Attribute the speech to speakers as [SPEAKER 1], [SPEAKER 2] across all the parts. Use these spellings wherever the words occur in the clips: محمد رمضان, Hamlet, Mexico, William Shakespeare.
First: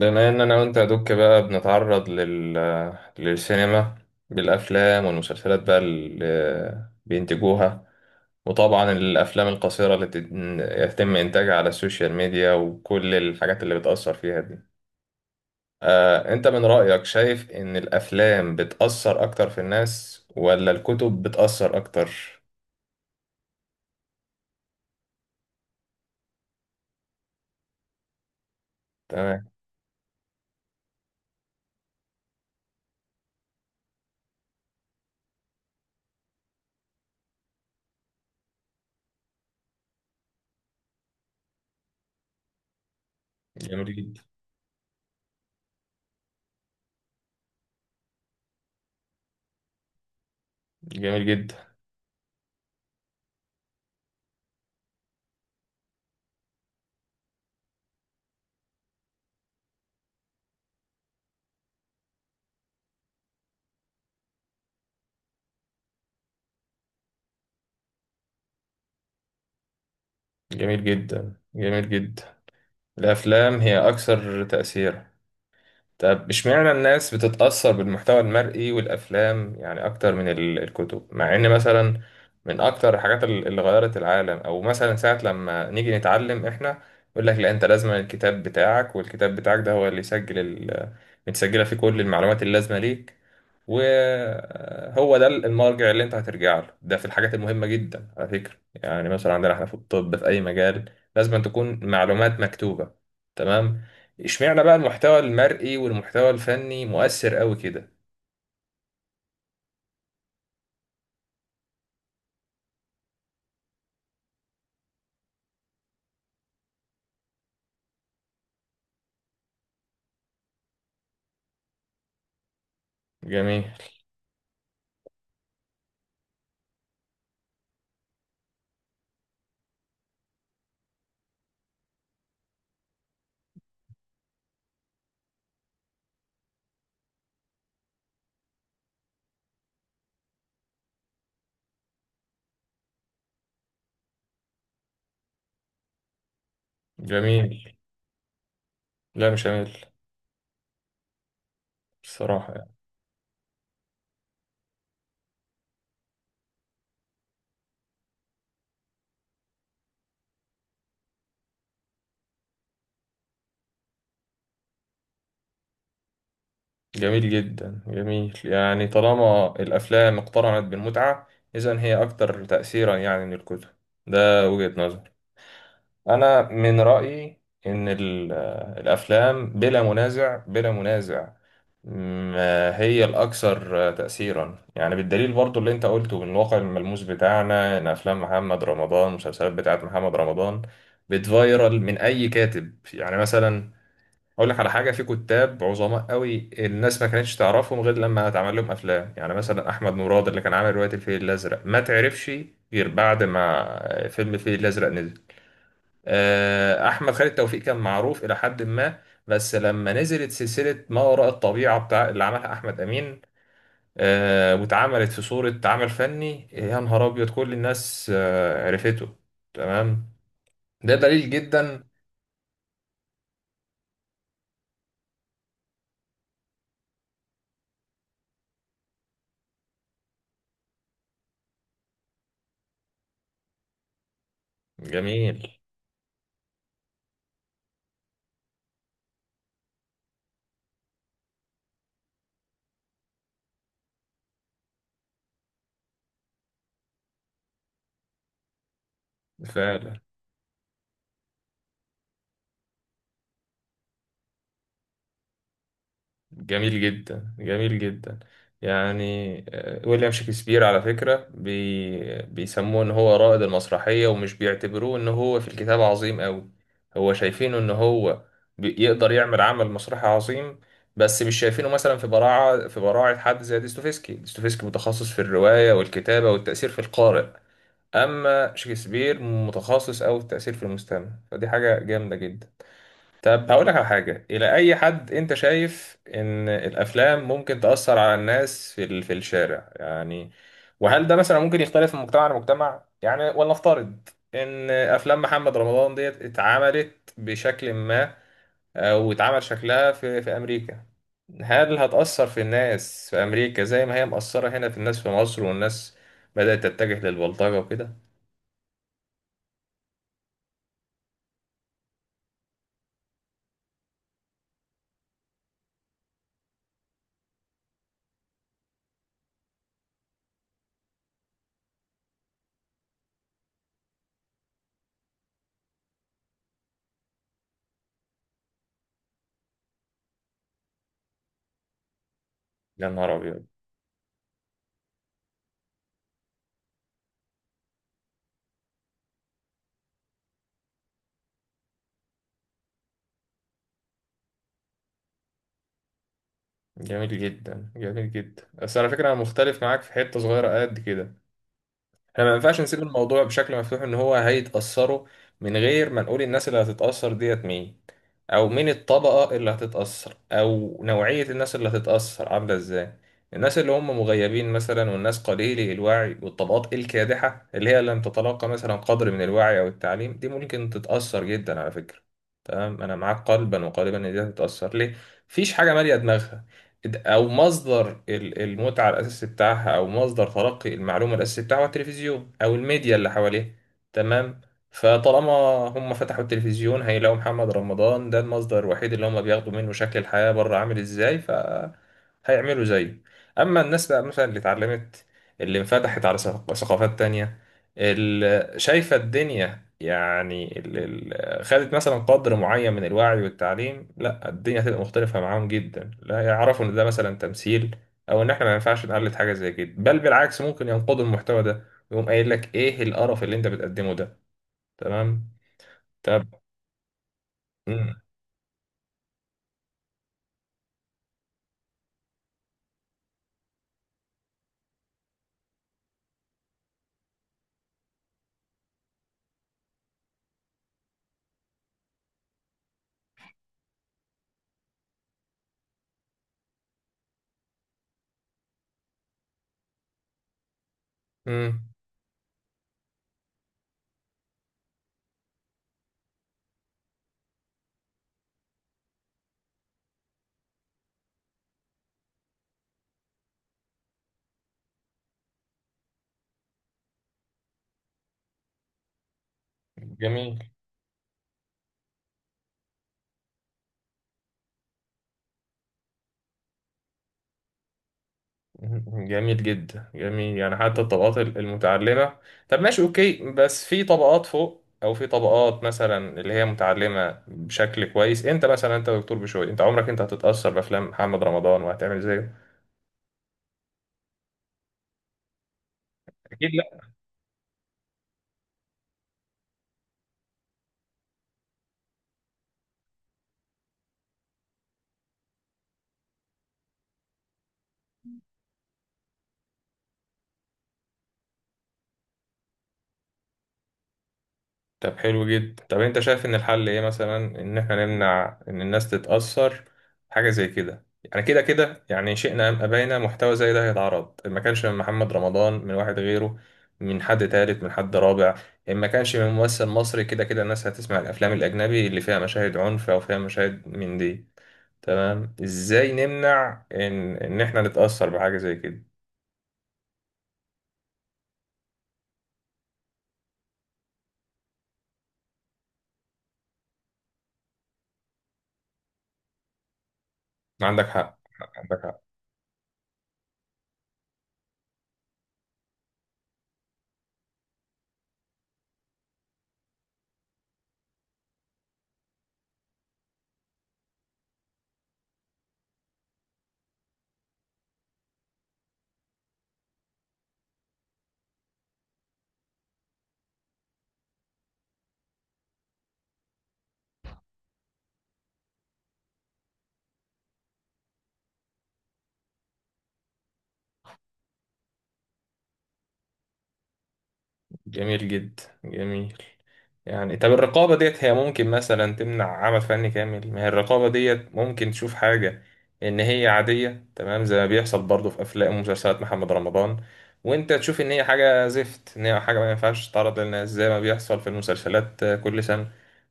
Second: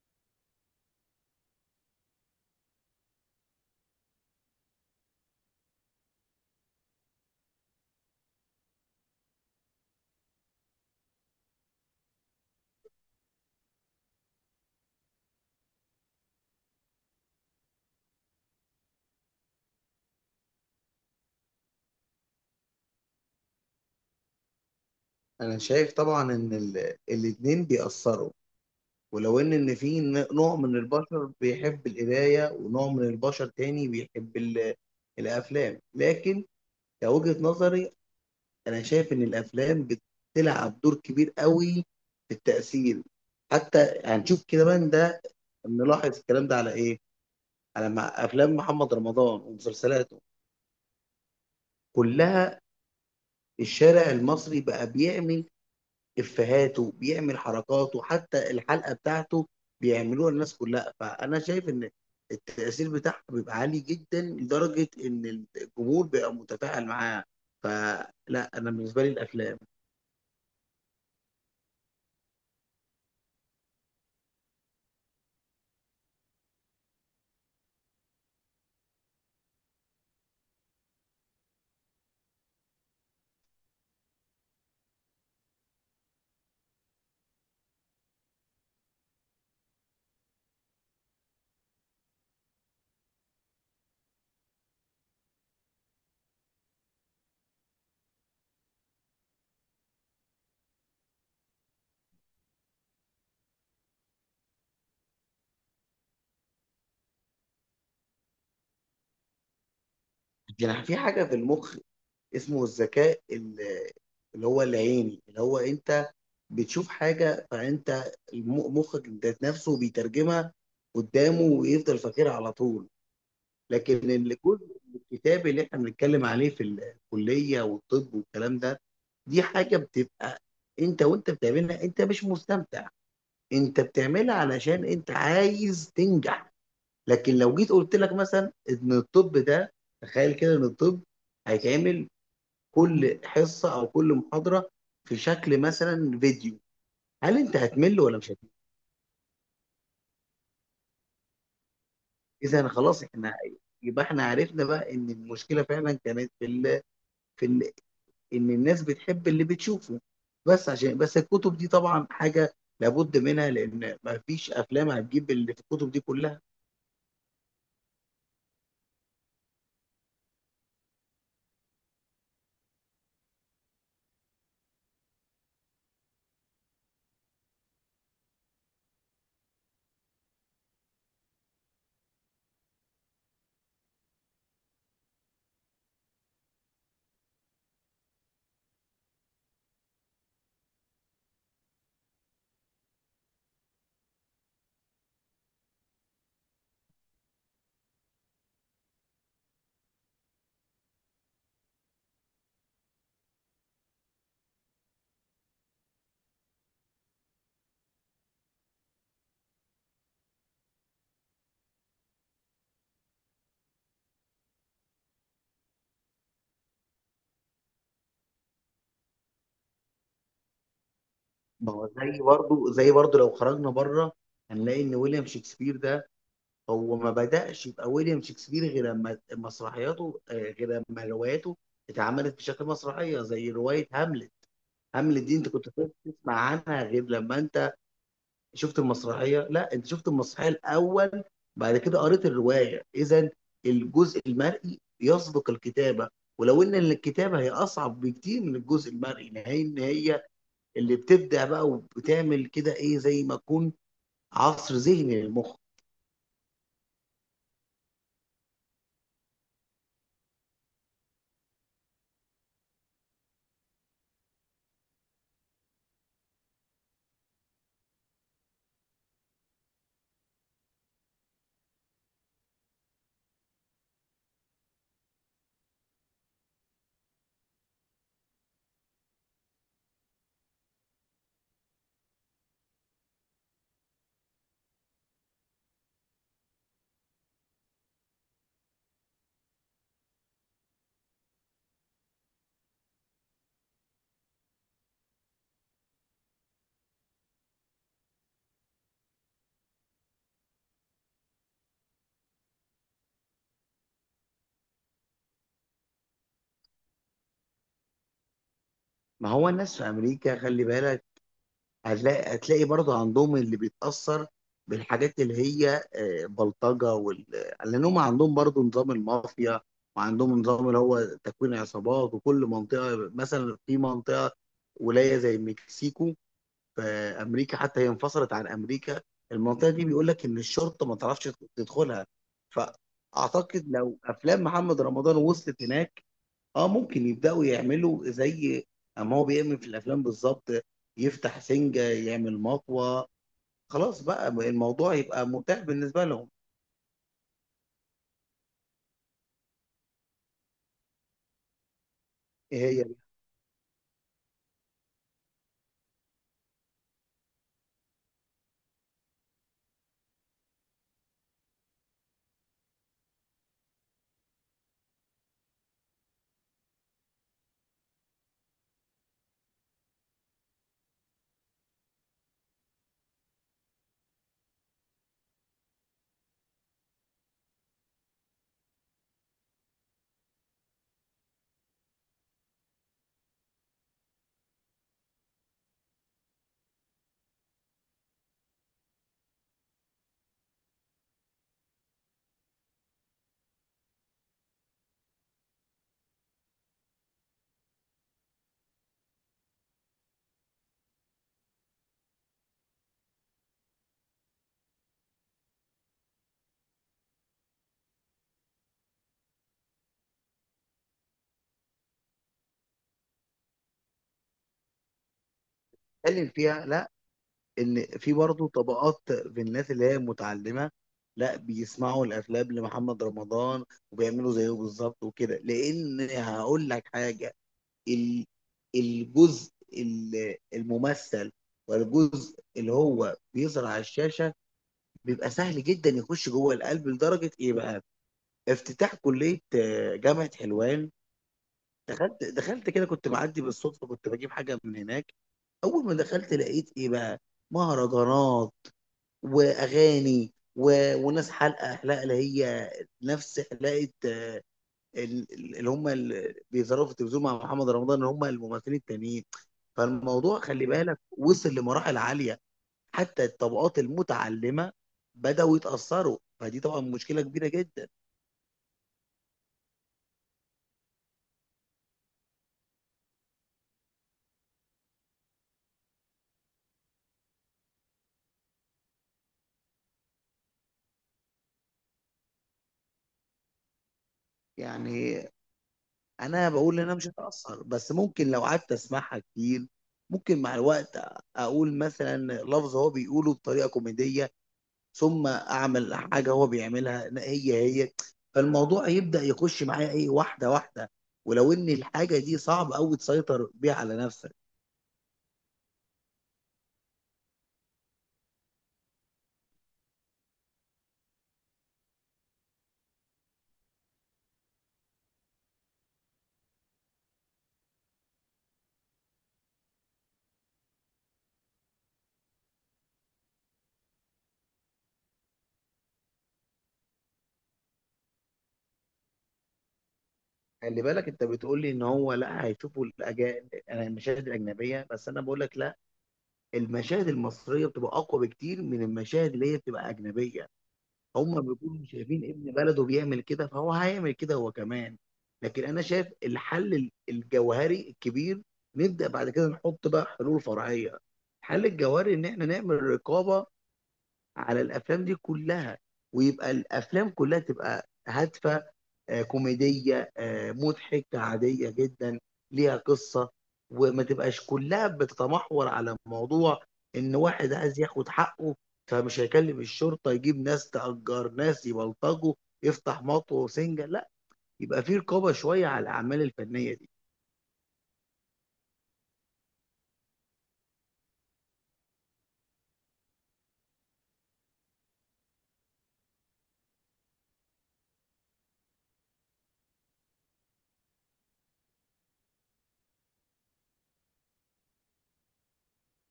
[SPEAKER 1] بما ان انا وانت يا دوك بقى بنتعرض للسينما، بالافلام والمسلسلات بقى اللي بينتجوها، وطبعا الافلام القصيره اللي يتم انتاجها على السوشيال ميديا، وكل الحاجات اللي بتاثر فيها دي. انت من رايك شايف ان الافلام بتاثر اكتر في الناس ولا الكتب بتاثر اكتر؟
[SPEAKER 2] انا شايف طبعا ان الاتنين بيأثروا، ولو
[SPEAKER 1] تمام.
[SPEAKER 2] ان في نوع من البشر بيحب القرايه، ونوع من البشر تاني بيحب الافلام. لكن كوجهة نظري، انا شايف ان الافلام بتلعب دور كبير قوي في التأثير.
[SPEAKER 1] جميل
[SPEAKER 2] حتى
[SPEAKER 1] جدا.
[SPEAKER 2] هنشوف كده من ده، نلاحظ الكلام ده على ايه؟ على افلام محمد رمضان ومسلسلاته
[SPEAKER 1] جميل جدا.
[SPEAKER 2] كلها. الشارع المصري بقى بيعمل افهاته، بيعمل حركاته، حتى الحلقه بتاعته بيعملوها الناس كلها. فانا شايف ان التاثير بتاعها بيبقى عالي جدا، لدرجه ان الجمهور بيبقى متفاعل معاه. فلا، انا بالنسبه لي الافلام
[SPEAKER 1] جميل جدا. جميل جدا. الافلام هي اكثر تاثيرا. طب، اشمعنى الناس بتتأثر بالمحتوى المرئي والأفلام، يعني أكتر من الكتب، مع إن مثلا من أكتر الحاجات اللي غيرت العالم، أو مثلا ساعة لما نيجي نتعلم إحنا يقول لك لا، أنت لازم الكتاب بتاعك، والكتاب بتاعك ده هو اللي يسجل متسجلة فيه كل المعلومات اللازمة ليك، وهو ده المرجع اللي أنت هترجع له ده في الحاجات المهمة جدا على فكرة. يعني مثلا عندنا إحنا في الطب، في أي مجال لازم تكون معلومات مكتوبة. تمام. اشمعنى بقى المحتوى المرئي والمحتوى الفني مؤثر قوي كده؟
[SPEAKER 2] يعني في حاجه في المخ، اسمه الذكاء اللي هو العيني، اللي هو انت بتشوف حاجه فانت مخك ذات نفسه بيترجمها قدامه، ويفضل فاكرها على طول.
[SPEAKER 1] جميل.
[SPEAKER 2] لكن اللي كل الكتاب اللي احنا بنتكلم عليه في الكليه والطب والكلام ده، دي حاجه بتبقى انت وانت بتعملها انت مش مستمتع، انت بتعملها علشان انت عايز تنجح. لكن لو جيت قلت لك مثلا ان الطب ده، تخيل كده ان الطب هيتعمل كل حصه او كل محاضره في شكل مثلا فيديو، هل انت
[SPEAKER 1] جميل.
[SPEAKER 2] هتمل ولا مش هتمل؟
[SPEAKER 1] لا مش جميل الصراحة
[SPEAKER 2] اذا
[SPEAKER 1] يعني.
[SPEAKER 2] خلاص، احنا يبقى احنا عرفنا بقى ان المشكله فعلا كانت في ال ان الناس بتحب اللي بتشوفه. بس عشان بس الكتب دي طبعا حاجه لابد منها، لان ما فيش افلام هتجيب اللي في الكتب دي كلها.
[SPEAKER 1] جميل جدا. جميل، يعني طالما الأفلام اقترنت بالمتعة، إذن هي أكثر تأثيرا يعني من الكتب. ده وجهة نظري. انا من رايي ان الافلام بلا منازع، بلا منازع. ما هي الاكثر تاثيرا، يعني بالدليل برضو اللي انت قلته من الواقع الملموس بتاعنا، ان افلام محمد رمضان، المسلسلات بتاعت محمد رمضان، بتفايرل من اي كاتب. يعني مثلا اقول لك على حاجه، في كتاب عظماء قوي الناس ما كانتش تعرفهم غير لما اتعمل لهم افلام. يعني مثلا احمد مراد اللي كان عامل روايه الفيل الازرق، ما تعرفش غير بعد ما فيلم الفيل الازرق نزل. احمد خالد توفيق كان معروف الى حد ما، بس لما نزلت سلسله ما وراء الطبيعه بتاع اللي عملها احمد امين، واتعملت في صوره عمل فني يا نهار ابيض، كل الناس عرفته. تمام. ده دليل
[SPEAKER 2] ما
[SPEAKER 1] جدا.
[SPEAKER 2] هو زي برضو لو خرجنا بره، هنلاقي ان ويليام شكسبير ده هو ما بدأش يبقى ويليام شكسبير غير لما مسرحياته، غير لما رواياته اتعملت بشكل مسرحيه زي روايه هاملت. هاملت دي انت
[SPEAKER 1] جميل.
[SPEAKER 2] كنت تسمع عنها غير لما انت شفت المسرحيه؟ لا، انت شفت المسرحيه الاول، بعد كده قريت الروايه. اذا الجزء المرئي يسبق الكتابه، ولو ان الكتابه هي اصعب بكتير من الجزء المرئي، لان
[SPEAKER 1] فعلا.
[SPEAKER 2] هي اللي بتبدع بقى وبتعمل كده ايه، زي ما تكون عصر ذهني للمخ.
[SPEAKER 1] جميل جدا. جميل جدا. يعني ويليام شكسبير على فكرة بيسموه ان هو رائد المسرحية، ومش بيعتبروه ان هو في الكتاب عظيم قوي. هو شايفينه ان هو يقدر يعمل عمل مسرحي عظيم، بس مش شايفينه مثلا في براعة، في براعة حد زي ديستوفيسكي. ديستوفيسكي متخصص في الرواية والكتابة والتأثير في القارئ، اما شكسبير متخصص قوي في التأثير في المستمع، فدي حاجة جامدة جدا. طب، هقول لك على حاجة، إلى أي حد أنت شايف إن الأفلام ممكن تأثر على الناس في في الشارع يعني؟ وهل ده مثلا ممكن يختلف من مجتمع لمجتمع يعني؟ ولنفترض إن أفلام محمد رمضان ديت اتعملت بشكل ما، أو اتعمل شكلها في أمريكا، هل هتأثر في الناس في أمريكا زي ما هي مأثرة هنا في الناس في مصر، والناس بدأت تتجه للبلطجة وكده؟
[SPEAKER 2] ما هو الناس في امريكا، خلي بالك، هتلاقي برضه عندهم اللي بيتأثر بالحاجات اللي هي بلطجة وال... لأن هم عندهم برضه نظام المافيا، وعندهم نظام اللي هو تكوين عصابات. وكل منطقة مثلا، في منطقة ولاية زي مكسيكو في أمريكا، حتى هي انفصلت عن أمريكا. المنطقة دي بيقول لك إن الشرطة ما تعرفش تدخلها.
[SPEAKER 1] يا نهار أبيض.
[SPEAKER 2] فأعتقد لو أفلام محمد رمضان وصلت هناك، اه ممكن يبداوا يعملوا زي اما هو بيعمل في الافلام بالظبط، يفتح سنجه، يعمل مطوه، خلاص بقى الموضوع يبقى متاح بالنسبه لهم.
[SPEAKER 1] جميل جدا. جميل جدا، بس على فكرة أنا مختلف معاك في حتة صغيرة قد كده. احنا ما ينفعش
[SPEAKER 2] إيه
[SPEAKER 1] نسيب
[SPEAKER 2] هي
[SPEAKER 1] الموضوع بشكل مفتوح ان هو هيتأثروا، من غير ما نقول الناس اللي هتتأثر ديت مين، او مين الطبقة اللي هتتأثر، او نوعية الناس اللي هتتأثر عاملة ازاي. الناس اللي هم مغيبين مثلا، والناس قليلي الوعي، والطبقات الكادحة اللي هي لم تتلقى مثلا قدر من الوعي او التعليم، دي ممكن تتأثر جدا على فكرة. تمام، انا معاك قلبا وقالبا ان دي هتتأثر. ليه؟ مفيش حاجة مالية دماغها، او مصدر المتعه الاساسي بتاعها، او مصدر تلقي المعلومه الاساسي بتاعها هو التلفزيون او الميديا اللي حواليه. تمام. فطالما هم فتحوا التلفزيون هيلاقوا محمد رمضان، ده المصدر الوحيد اللي هم بياخدوا منه شكل الحياه بره عامل ازاي، ف هيعملوا زيه. اما الناس بقى مثلا اللي اتعلمت، اللي انفتحت على ثقافات تانية، اللي شايفه الدنيا يعني، خدت مثلا قدر معين من الوعي والتعليم، لا الدنيا هتبقى مختلفة معاهم جدا. لا، يعرفوا ان ده مثلا تمثيل، او ان احنا ما ينفعش نقلد حاجة زي كده، بل بالعكس ممكن ينقضوا المحتوى ده ويقوم قايل لك، ايه القرف اللي انت بتقدمه ده؟ تمام. طب.
[SPEAKER 2] بيتكلم فيها؟ لا، ان في برضه طبقات في الناس اللي هي متعلمه، لا بيسمعوا الافلام لمحمد رمضان وبيعملوا زيه بالظبط وكده. لان هقول لك حاجه، ال- الجزء الممثل والجزء اللي هو بيظهر على الشاشه بيبقى سهل جدا يخش جوه القلب، لدرجه ايه بقى. افتتاح كليه، جامعه حلوان،
[SPEAKER 1] امم.
[SPEAKER 2] دخلت كده كنت معدي بالصدفه، كنت بجيب حاجه من هناك. اول ما دخلت لقيت ايه بقى، مهرجانات واغاني و... وناس حلقه، اللي هي نفس حلقه، اللي هم اللي بيظهروا في التلفزيون مع محمد رمضان، اللي هم الممثلين التانيين.
[SPEAKER 1] جميل.
[SPEAKER 2] فالموضوع خلي بالك وصل لمراحل عاليه، حتى الطبقات المتعلمة بدأوا يتأثروا، فدي طبعا مشكلة كبيرة جدا.
[SPEAKER 1] جميل جدا. جميل، يعني حتى الطبقات المتعلمة. طب ماشي، اوكي. بس في طبقات فوق، او في طبقات مثلا اللي هي متعلمة بشكل كويس. انت مثلا، انت دكتور بشوي، انت عمرك هتتأثر بافلام محمد رمضان وهتعمل زيه؟
[SPEAKER 2] يعني أنا
[SPEAKER 1] اكيد.
[SPEAKER 2] بقول إن أنا مش هتأثر، بس ممكن لو قعدت أسمعها كتير، ممكن مع الوقت أقول مثلا لفظ هو بيقوله بطريقة كوميدية، ثم أعمل حاجة هو بيعملها هي هي. فالموضوع يبدأ يخش معايا إيه، واحدة واحدة، ولو إن الحاجة دي صعب أوي تسيطر بيها على نفسك.
[SPEAKER 1] طب حلو جدا. طب انت شايف ان الحل ايه مثلا، ان احنا نمنع ان الناس تتأثر حاجة زي كده؟ يعني كده كده يعني شئنا ام ابينا محتوى زي ده هيتعرض. ما كانش من محمد رمضان، من واحد غيره، من حد تالت، من حد رابع. ما كانش من ممثل مصري، كده كده الناس هتسمع الافلام الاجنبي اللي فيها مشاهد عنف او فيها مشاهد من دي. تمام. ازاي نمنع ان احنا نتأثر بحاجة زي كده؟
[SPEAKER 2] خلي بالك أنت بتقول لي إن هو لا هيشوفوا الأجا... المشاهد الأجنبية، بس أنا بقول لك لا، المشاهد المصريه بتبقى اقوى بكتير من المشاهد اللي هي بتبقى اجنبيه.
[SPEAKER 1] عندك حق.
[SPEAKER 2] هم
[SPEAKER 1] عندك
[SPEAKER 2] بيكونوا
[SPEAKER 1] حق.
[SPEAKER 2] شايفين ابن بلده بيعمل كده، فهو هيعمل كده هو كمان. لكن انا شايف الحل الجوهري الكبير، نبدا بعد كده نحط بقى حلول فرعيه. الحل الجوهري ان احنا نعمل رقابه على الافلام دي كلها، ويبقى الافلام كلها تبقى هادفه، كوميديه، مضحكه، عاديه جدا، ليها قصه، وما تبقاش كلها بتتمحور على موضوع ان واحد عايز ياخد حقه، فمش هيكلم الشرطه، يجيب ناس، تأجر ناس يبلطجوا، يفتح مطوه وسنجه. لا، يبقى في رقابه شويه على الاعمال الفنيه دي.
[SPEAKER 1] جميل جدا. جميل يعني. طب، الرقابة ديت هي ممكن مثلا تمنع عمل فني كامل، ما هي الرقابة ديت ممكن تشوف حاجة إن هي عادية، تمام زي ما بيحصل برضه في أفلام ومسلسلات محمد رمضان، وأنت تشوف إن هي حاجة زفت، إن هي حاجة ما ينفعش تتعرض للناس، زي ما بيحصل في المسلسلات كل سنة،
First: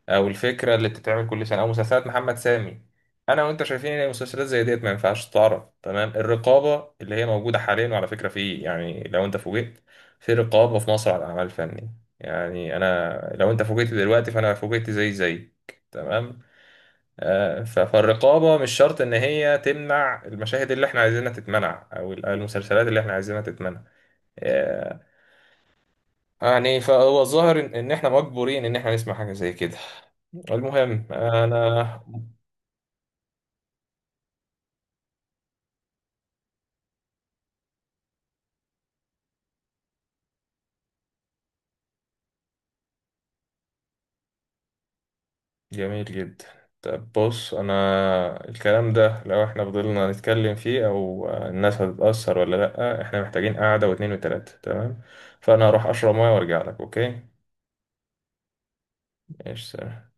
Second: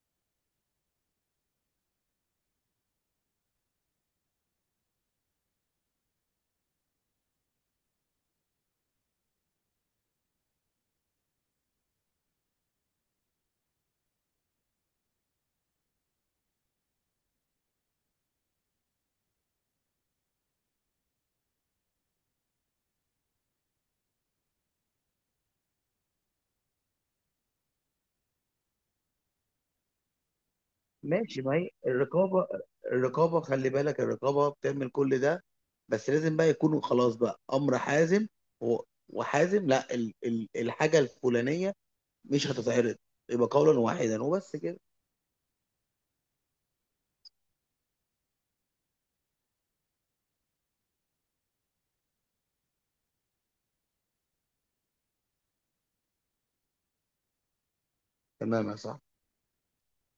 [SPEAKER 1] أو الفكرة اللي بتتعمل كل سنة، أو مسلسلات محمد سامي. أنا وأنت شايفين إن المسلسلات زي ديت ما ينفعش تتعرض. تمام. الرقابة اللي هي موجودة حاليا، وعلى فكرة في، يعني لو أنت فوجئت، في رقابة في مصر على الأعمال الفنية. يعني أنا لو أنت فوجئت دلوقتي فأنا فوجئت زي. تمام. فالرقابة مش شرط إن هي تمنع المشاهد اللي إحنا عايزينها تتمنع، أو أو المسلسلات اللي إحنا عايزينها تتمنع. آه، يعني فهو الظاهر إن إحنا مجبورين إن إحنا نسمع حاجة زي كده. المهم
[SPEAKER 2] ماشي، ما هي
[SPEAKER 1] أنا.
[SPEAKER 2] الرقابة، الرقابة خلي بالك الرقابة بتعمل كل ده، بس لازم بقى يكونوا خلاص بقى أمر حازم، و- وحازم. لا، الحاجة الفلانية مش هتتعرض، يبقى قولا واحدا وبس كده.
[SPEAKER 1] جميل جدا. طب بص، انا الكلام ده لو احنا فضلنا نتكلم فيه او الناس هتتأثر ولا لأ، احنا محتاجين قعدة واتنين وتلاتة. تمام. فانا هروح اشرب ميه وارجع لك. اوكي.
[SPEAKER 2] تمام يا صاحبي.
[SPEAKER 1] ماشي، سلام.